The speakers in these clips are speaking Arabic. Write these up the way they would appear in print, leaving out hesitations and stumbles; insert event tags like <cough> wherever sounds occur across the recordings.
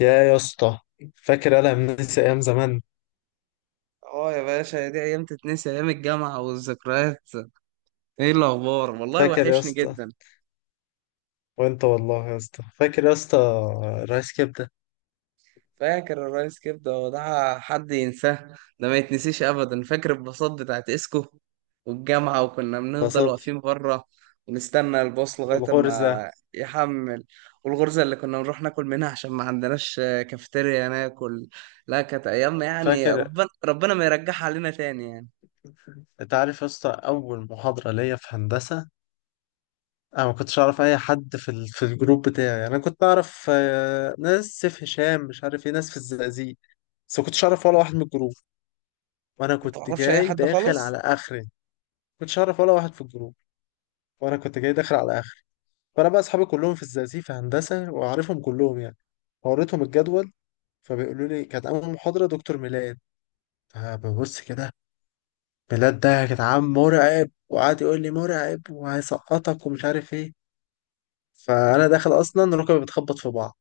يا اسطى، فاكر انا منسي ايام زمان؟ اه يا باشا، دي ايام تتنسي. ايام الجامعه والذكريات، ايه الاخبار؟ والله فاكر يا وحشني اسطى؟ جدا. وانت والله يا اسطى، فاكر يا اسطى؟ رايس كبده. فاكر الرئيس كبده؟ هو ده حد ينساه؟ ده ما يتنسيش ابدا. فاكر الباصات بتاعت اسكو والجامعه، وكنا بنفضل بصب. واقفين بره ونستنى الباص لغايه والغرزه. اما يحمل. والغرزه اللي كنا نروح ناكل منها عشان ما عندناش كافيتيريا ناكل. لا، كانت ايام، يعني فاكر؟ ربنا ما يرجعها علينا تاني يعني. انت عارف يا اسطى، اول محاضره ليا في هندسه، انا ما كنتش اعرف اي حد في الجروب بتاعي. انا كنت اعرف ناس سيف هشام مش عارف ايه، ناس في الزقازيق. بس ما كنتش اعرف ولا واحد من الجروب، وانا ما كنت تعرفش اي جاي حد داخل على خالص. اخري. ما كنتش اعرف ولا واحد في الجروب، وانا كنت جاي داخل على اخري. فانا بقى اصحابي كلهم في الزقازيق في هندسه، واعرفهم كلهم يعني. فوريتهم الجدول، فبيقولوا لي كانت اول محاضره دكتور ميلاد. فببص كده، ميلاد ده يا جدعان مرعب، وقعد يقول لي مرعب وهيسقطك ومش عارف ايه. فانا داخل اصلا ركبي بتخبط في بعض.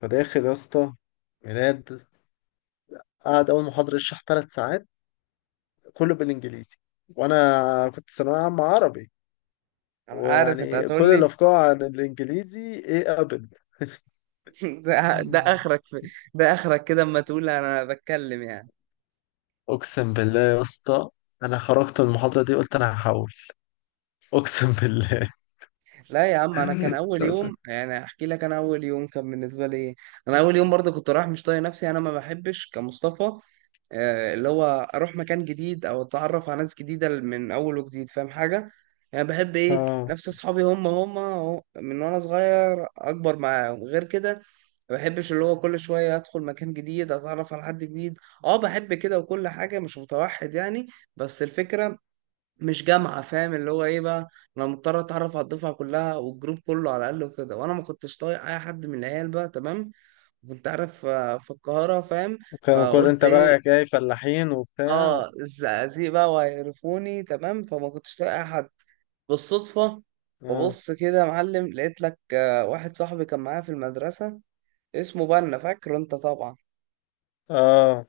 فداخل يا اسطى ميلاد، قعد اول محاضره يشرح ثلاث ساعات، كله بالانجليزي. وانا كنت ثانويه عامه عربي، انا عارف انت ويعني كل هتقول. الافكار عن الانجليزي ايه؟ <laughs> ده ابدا. اخرك في، ده اخرك كده اما تقول انا بتكلم يعني. اقسم بالله يا اسطى، انا خرجت من المحاضره دي قلت انا هحول. اقسم بالله. لا يا عم، انا كان اول <laughs> يوم يعني. احكي لك، انا اول يوم كان بالنسبه لي إيه. انا اول يوم برضه كنت رايح مش طايق نفسي. انا ما بحبش، كمصطفى، اللي هو اروح مكان جديد او اتعرف على ناس جديده من اول وجديد، فاهم حاجه؟ يعني بحب ايه؟ اه. نفس اصحابي، هم أهو، من وانا صغير اكبر معاهم، غير كده ما بحبش. اللي هو كل شويه ادخل مكان جديد، اتعرف على حد جديد، اه بحب كده وكل حاجه، مش متوحد يعني. بس الفكره، مش جامعة فاهم اللي هو ايه بقى؟ انا مضطر اتعرف على الدفعة كلها والجروب كله على الاقل وكده. وانا ما كنتش طايق اي حد من العيال بقى، تمام؟ كنت عارف في القاهرة، فاهم؟ كانوا كل فقلت انت ايه؟ بقى جاي فلاحين وبتاع. اه، الزقازيق بقى، وهيعرفوني تمام، فما كنتش طايق اي حد. بالصدفة اه. ببص كده يا معلم، لقيت لك واحد صاحبي كان معايا في المدرسة. اسمه بنا، فاكره انت طبعا. اه،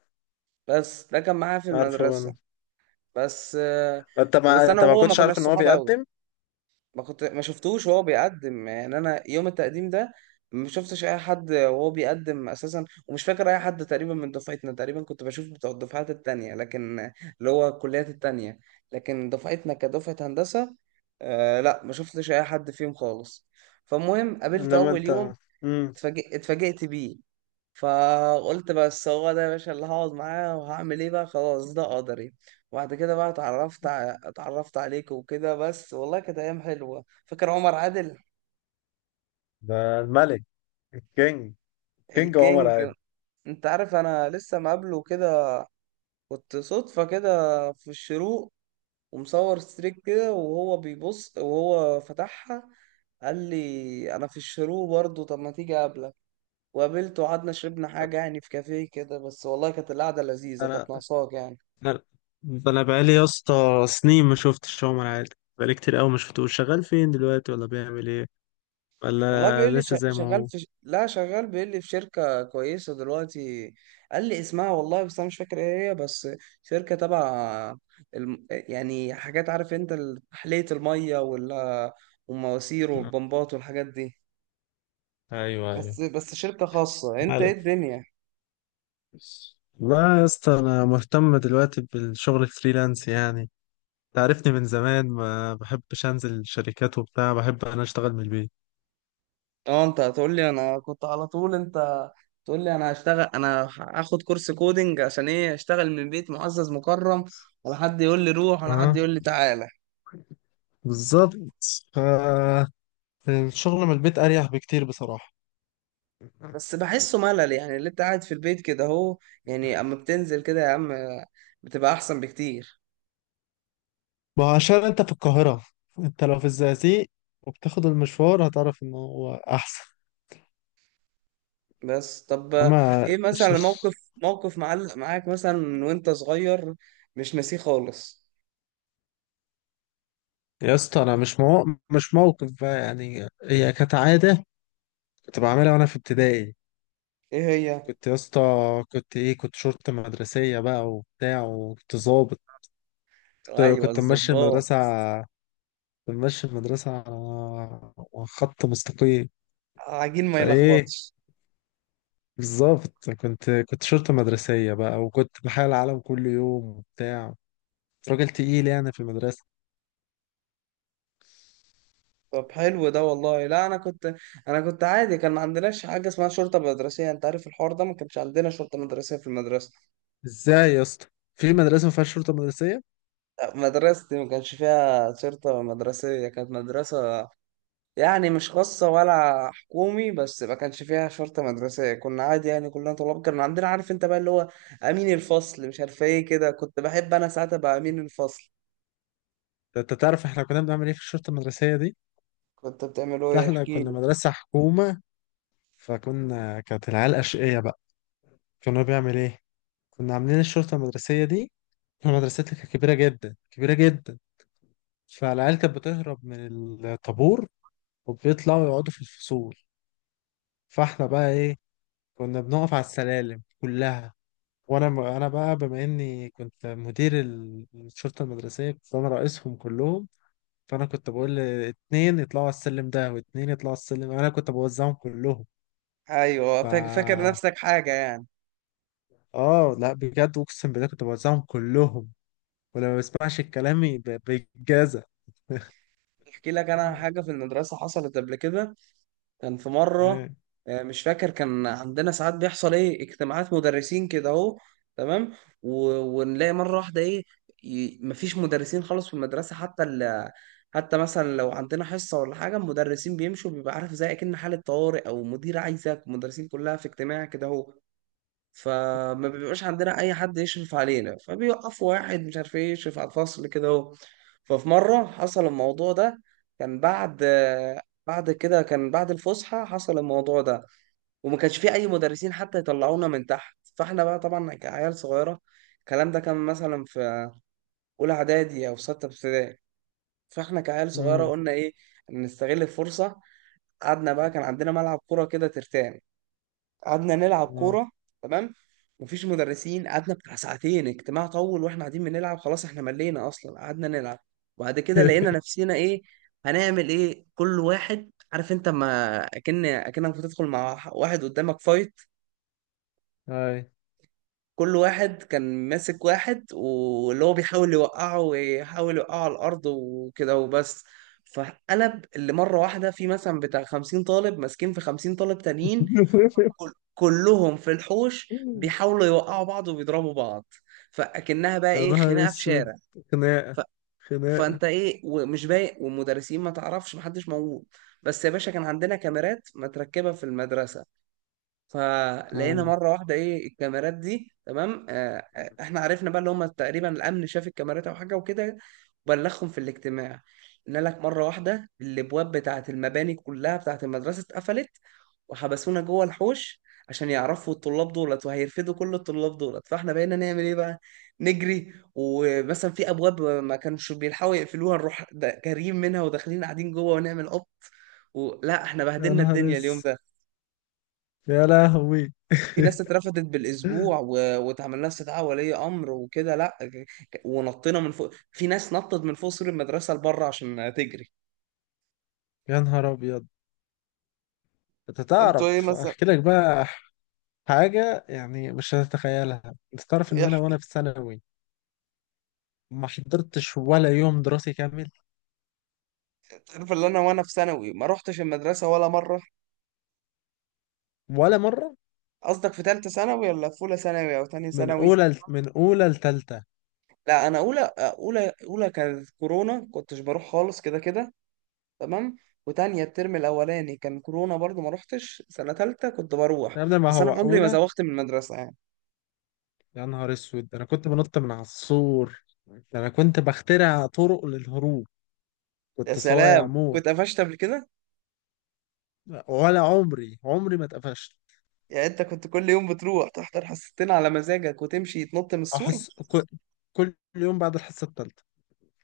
بس ده كان معايا في عارفه المدرسة انا. بس. انت بس ما انا وهو ما كنتش كناش عارف ان هو صحاب قوي. بيقدم. ما كنت، ما شفتوش وهو بيقدم يعني. انا يوم التقديم ده ما شفتش اي حد وهو بيقدم اساسا، ومش فاكر اي حد تقريبا من دفعتنا. تقريبا كنت بشوف بتوع الدفعات التانية، لكن اللي هو الكليات التانية. لكن دفعتنا كدفعة هندسة، آه لا، ما شفتش اي حد فيهم خالص. فالمهم قابلته انما اول انت. يوم، امم اتفاجئت بيه. فقلت بس، هو ده يا باشا اللي هقعد معاه، وهعمل ايه بقى؟ خلاص ده قدري. وبعد كده بقى اتعرفت عليك وكده. بس والله كانت ايام حلوه. فاكر عمر عادل؟ ده الملك، الكينج. كينج عمر الكينج. عادل. انت عارف انا لسه مقابله كده؟ كنت صدفه كده في الشروق، ومصور ستريك كده، وهو بيبص وهو فتحها. قال لي انا في الشروق برضه، طب ما تيجي اقابلك؟ وقابلته وقعدنا شربنا حاجه يعني، في كافيه كده. بس والله كانت القعده لذيذه، انا كانت ناقصاك يعني. انا انا بقالي يا اسطى سنين ما شفتش عمر عادل، بقالي كتير قوي ما شفتوش. شغال فين دلوقتي؟ ولا بيعمل ايه؟ والله ولا بيقول لي لسه زي ما شغال هو؟ في ش... لا، شغال. بيقول لي في شركة كويسة دلوقتي. قال لي اسمها والله بس أنا مش فاكر إيه هي. بس شركة تبع الم... يعني حاجات، عارف أنت، تحلية المية، وال... والمواسير آه. والبمبات والحاجات دي. ايوه، ايوه. بس بس شركة خاصة. أنت إيه مالك؟ الدنيا؟ لا يا اسطى، انا مهتم دلوقتي بالشغل الفريلانس يعني. تعرفني من زمان، ما بحبش انزل شركات وبتاع، بحب انا اشتغل من البيت. أه، أنت هتقول لي أنا كنت على طول. أنت تقول لي أنا هشتغل، أنا هاخد كورس كودينج عشان إيه؟ أشتغل من بيت، معزز مكرم، ولا حد يقول لي روح، ولا حد اه، يقول لي تعالى. بالظبط. ف الشغل من البيت اريح بكتير بصراحة. بس بحسه ملل، يعني اللي انت قاعد في البيت كده اهو. يعني اما بتنزل كده يا عم، بتبقى احسن بكتير. ما هو عشان انت في القاهرة، انت لو في الزقازيق وبتاخد المشوار هتعرف انه هو احسن. بس طب، اما ايه ش- مثلا موقف معلق معاك مثلا من وانت صغير، مش ناسيه خالص؟ يا اسطى انا مش موقف بقى يعني، هي كانت عادة كنت بعملها وانا في ابتدائي. ايه هي؟ كنت يا اسطى، كنت شرطة مدرسية بقى وبتاع وكنت ظابط. كنت ايوه، كنت ماشي الظباط. المدرسة، كنت ماشي المدرسة على خط مستقيم. عجين ما فايه؟ يلخبطش. بالظبط، كنت شرطة مدرسية بقى، وكنت بحال العالم كل يوم وبتاع. كنت راجل تقيل يعني في المدرسة. طب حلو ده والله. لا انا كنت، انا كنت عادي. كان ما عندناش حاجه اسمها شرطه مدرسيه. انت عارف الحوار ده، ما كانش عندنا شرطه مدرسيه في المدرسه. ازاي يا اسطى في مدرسة ما فيهاش شرطة مدرسية؟ مدرستي ما كانش فيها شرطه مدرسيه. كانت مدرسه يعني مش خاصة ولا حكومي، بس ما كانش فيها شرطة مدرسية. كنا عادي يعني، كلنا طلاب. كان عندنا، عارف انت بقى، اللي هو أمين الفصل، مش عارف ايه كده. كنت بحب أنا ساعتها بقى أمين الفصل. ده انت تعرف احنا كنا بنعمل ايه في الشرطة المدرسية دي؟ كنت بتعملوا لا، ايه؟ احنا احكي كنا لي. مدرسة حكومة، فكنا كانت العيال أشقية بقى. كنا بيعمل ايه؟ كنا عاملين الشرطة المدرسية دي، مدرستي كانت كبيرة جدا كبيرة جدا. فالعيال كانت بتهرب من الطابور وبيطلعوا يقعدوا في الفصول. فاحنا بقى ايه؟ كنا بنقف على السلالم كلها. وانا بقى بما اني كنت مدير الشرطة المدرسية، كنت انا رئيسهم كلهم. فانا كنت بقول اتنين يطلعوا على السلم ده واتنين يطلعوا على السلم، انا كنت بوزعهم كلهم. أيوه، ف فاكر نفسك حاجة يعني. اه لا، بجد اقسم بالله كنت بوزعهم كلهم، ولما بسمعش كلامي بيتجازى. احكي لك أنا حاجة في المدرسة حصلت قبل كده. كان في مرة، ايه؟ مش فاكر، كان عندنا ساعات بيحصل ايه، اجتماعات مدرسين كده اهو، تمام. و... ونلاقي مرة واحدة ايه، مفيش مدرسين خالص في المدرسة. حتى حتى مثلا لو عندنا حصة ولا حاجة المدرسين بيمشوا. بيبقى عارف، زي اكن حالة طوارئ، او مدير عايزك، المدرسين كلها في اجتماع كده اهو. فما بيبقاش عندنا اي حد يشرف علينا، فبيوقفوا واحد مش عارف ايه يشرف على الفصل كده اهو. ففي مره حصل الموضوع ده، كان بعد، بعد كده، كان بعد الفسحه حصل الموضوع ده. وما كانش في اي مدرسين حتى يطلعونا من تحت، فاحنا بقى طبعا كعيال صغيره. الكلام ده كان مثلا في اولى اعدادي او سته ابتدائي. فاحنا كعيال صغيره امم. قلنا ايه؟ نستغل الفرصه. قعدنا بقى، كان عندنا ملعب كوره كده ترتان، قعدنا نلعب اه. كورة، تمام. مفيش مدرسين، قعدنا بتاع ساعتين اجتماع طول، واحنا قاعدين بنلعب. خلاص، احنا ملينا اصلا، قعدنا نلعب. وبعد كده لقينا <laughs> نفسنا ايه؟ هنعمل ايه؟ كل واحد، عارف انت، ما اكنك بتدخل مع واحد قدامك فايت. هاي. كل واحد كان ماسك واحد، واللي هو بيحاول يوقعه، ويحاول يوقعه على الارض وكده وبس. فقلب اللي مره واحده، في مثلا بتاع 50 طالب ماسكين في 50 طالب تانيين، <laughs> كلهم في الحوش بيحاولوا يوقعوا بعض وبيضربوا بعض. فاكنها بقى يا ايه، نهار خناقه في اسود. شارع. خناقة، ف... خناقة. فانت ايه ومش بايق، والمدرسين ما تعرفش، محدش موجود. بس يا باشا، كان عندنا كاميرات متركبه في المدرسه. فلقينا اه. مره واحده ايه، الكاميرات دي، تمام. احنا عرفنا بقى، اللي هم تقريبا الامن شاف الكاميرات او حاجه وكده، وبلغهم في الاجتماع. قلنا لك مره واحده، الابواب بتاعه المباني كلها بتاعه المدرسه اتقفلت، وحبسونا جوه الحوش، عشان يعرفوا الطلاب دولت وهيرفدوا كل الطلاب دولت. فاحنا بقينا نعمل ايه بقى؟ نجري، ومثلا في ابواب ما كانش بيلحقوا يقفلوها، نروح جاريين منها وداخلين قاعدين جوه ونعمل قط. ولا احنا يا بهدلنا نهار الدنيا اليوم اسود. ده. يا لهوي. في ناس اترفضت بالاسبوع <laughs> واتعمل لها استدعاء ولي امر وكده. لا ك- ك- ونطينا من فوق. في ناس نطت من فوق سور المدرسه لبره عشان تجري. يا نهار ابيض. انت انتوا ايه تعرف مثلا؟ احكي لك بقى حاجة يعني مش هتتخيلها. انت تعرف ان إيه انا ح- وانا في ثانوي ما حضرتش ولا يوم دراسي كامل؟ تعرف اللي انا وانا في ثانوي، ما روحتش المدرسه ولا مره؟ ولا مرة. قصدك في ثالثه ثانوي، ولا في اولى ثانوي او ثانيه من ثانوي؟ اولى من اولى لتالتة. لا انا اولى، اولى كانت كورونا، كنتش بروح خالص كده كده، تمام. وتانية الترم الاولاني كان كورونا برضو، ما روحتش. سنه ثالثه كنت بروح، يا ابني ما بس هو انا عمري ما اولى. زوغت من المدرسه يعني. يا نهار اسود، ده انا كنت بنط من على السور، ده انا كنت بخترع طرق للهروب. يا كنت صايع سلام، موت. كنت قفشت قبل كده؟ ولا عمري ما اتقفشت. يعني انت كنت كل يوم بتروح تحضر حصتين على مزاجك، وتمشي تنط من السور؟ احس كل كل يوم بعد الحصه الثالثه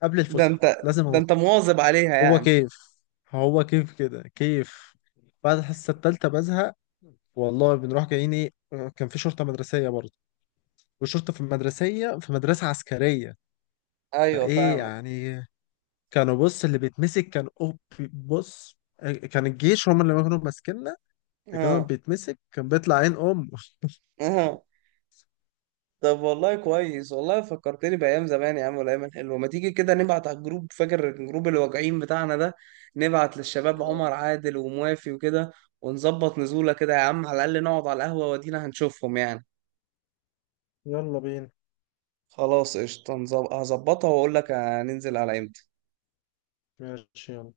قبل ده الفسحه انت، لازم ده انط. انت مواظب عليها هو يعني. كيف هو كيف كده كيف. بعد الحصه الثالثه بزهق، والله بنروح جايين ايه. كان في شرطه مدرسيه برضه، والشرطه في المدرسيه في مدرسه عسكريه. ايوه، فايه فاهمك. يعني؟ كانوا بص، اللي بيتمسك كان اوب. بص، كان الجيش هم اللي كانوا ماسكيننا. اللي كانوا اه، بيتمسك كان بيطلع عين امه. اه. طب والله كويس، والله فكرتني بايام زمان يا عم والايام الحلوه. ما تيجي كده نبعت على الجروب، فاكر الجروب الواجعين بتاعنا ده؟ نبعت للشباب عمر آه. عادل وموافي وكده، ونظبط نزوله كده يا عم. على الاقل نقعد على القهوه ودينا هنشوفهم يعني. يلا بينا. خلاص قشطه، هظبطها واقول لك هننزل على امتى. ماشي، يلا.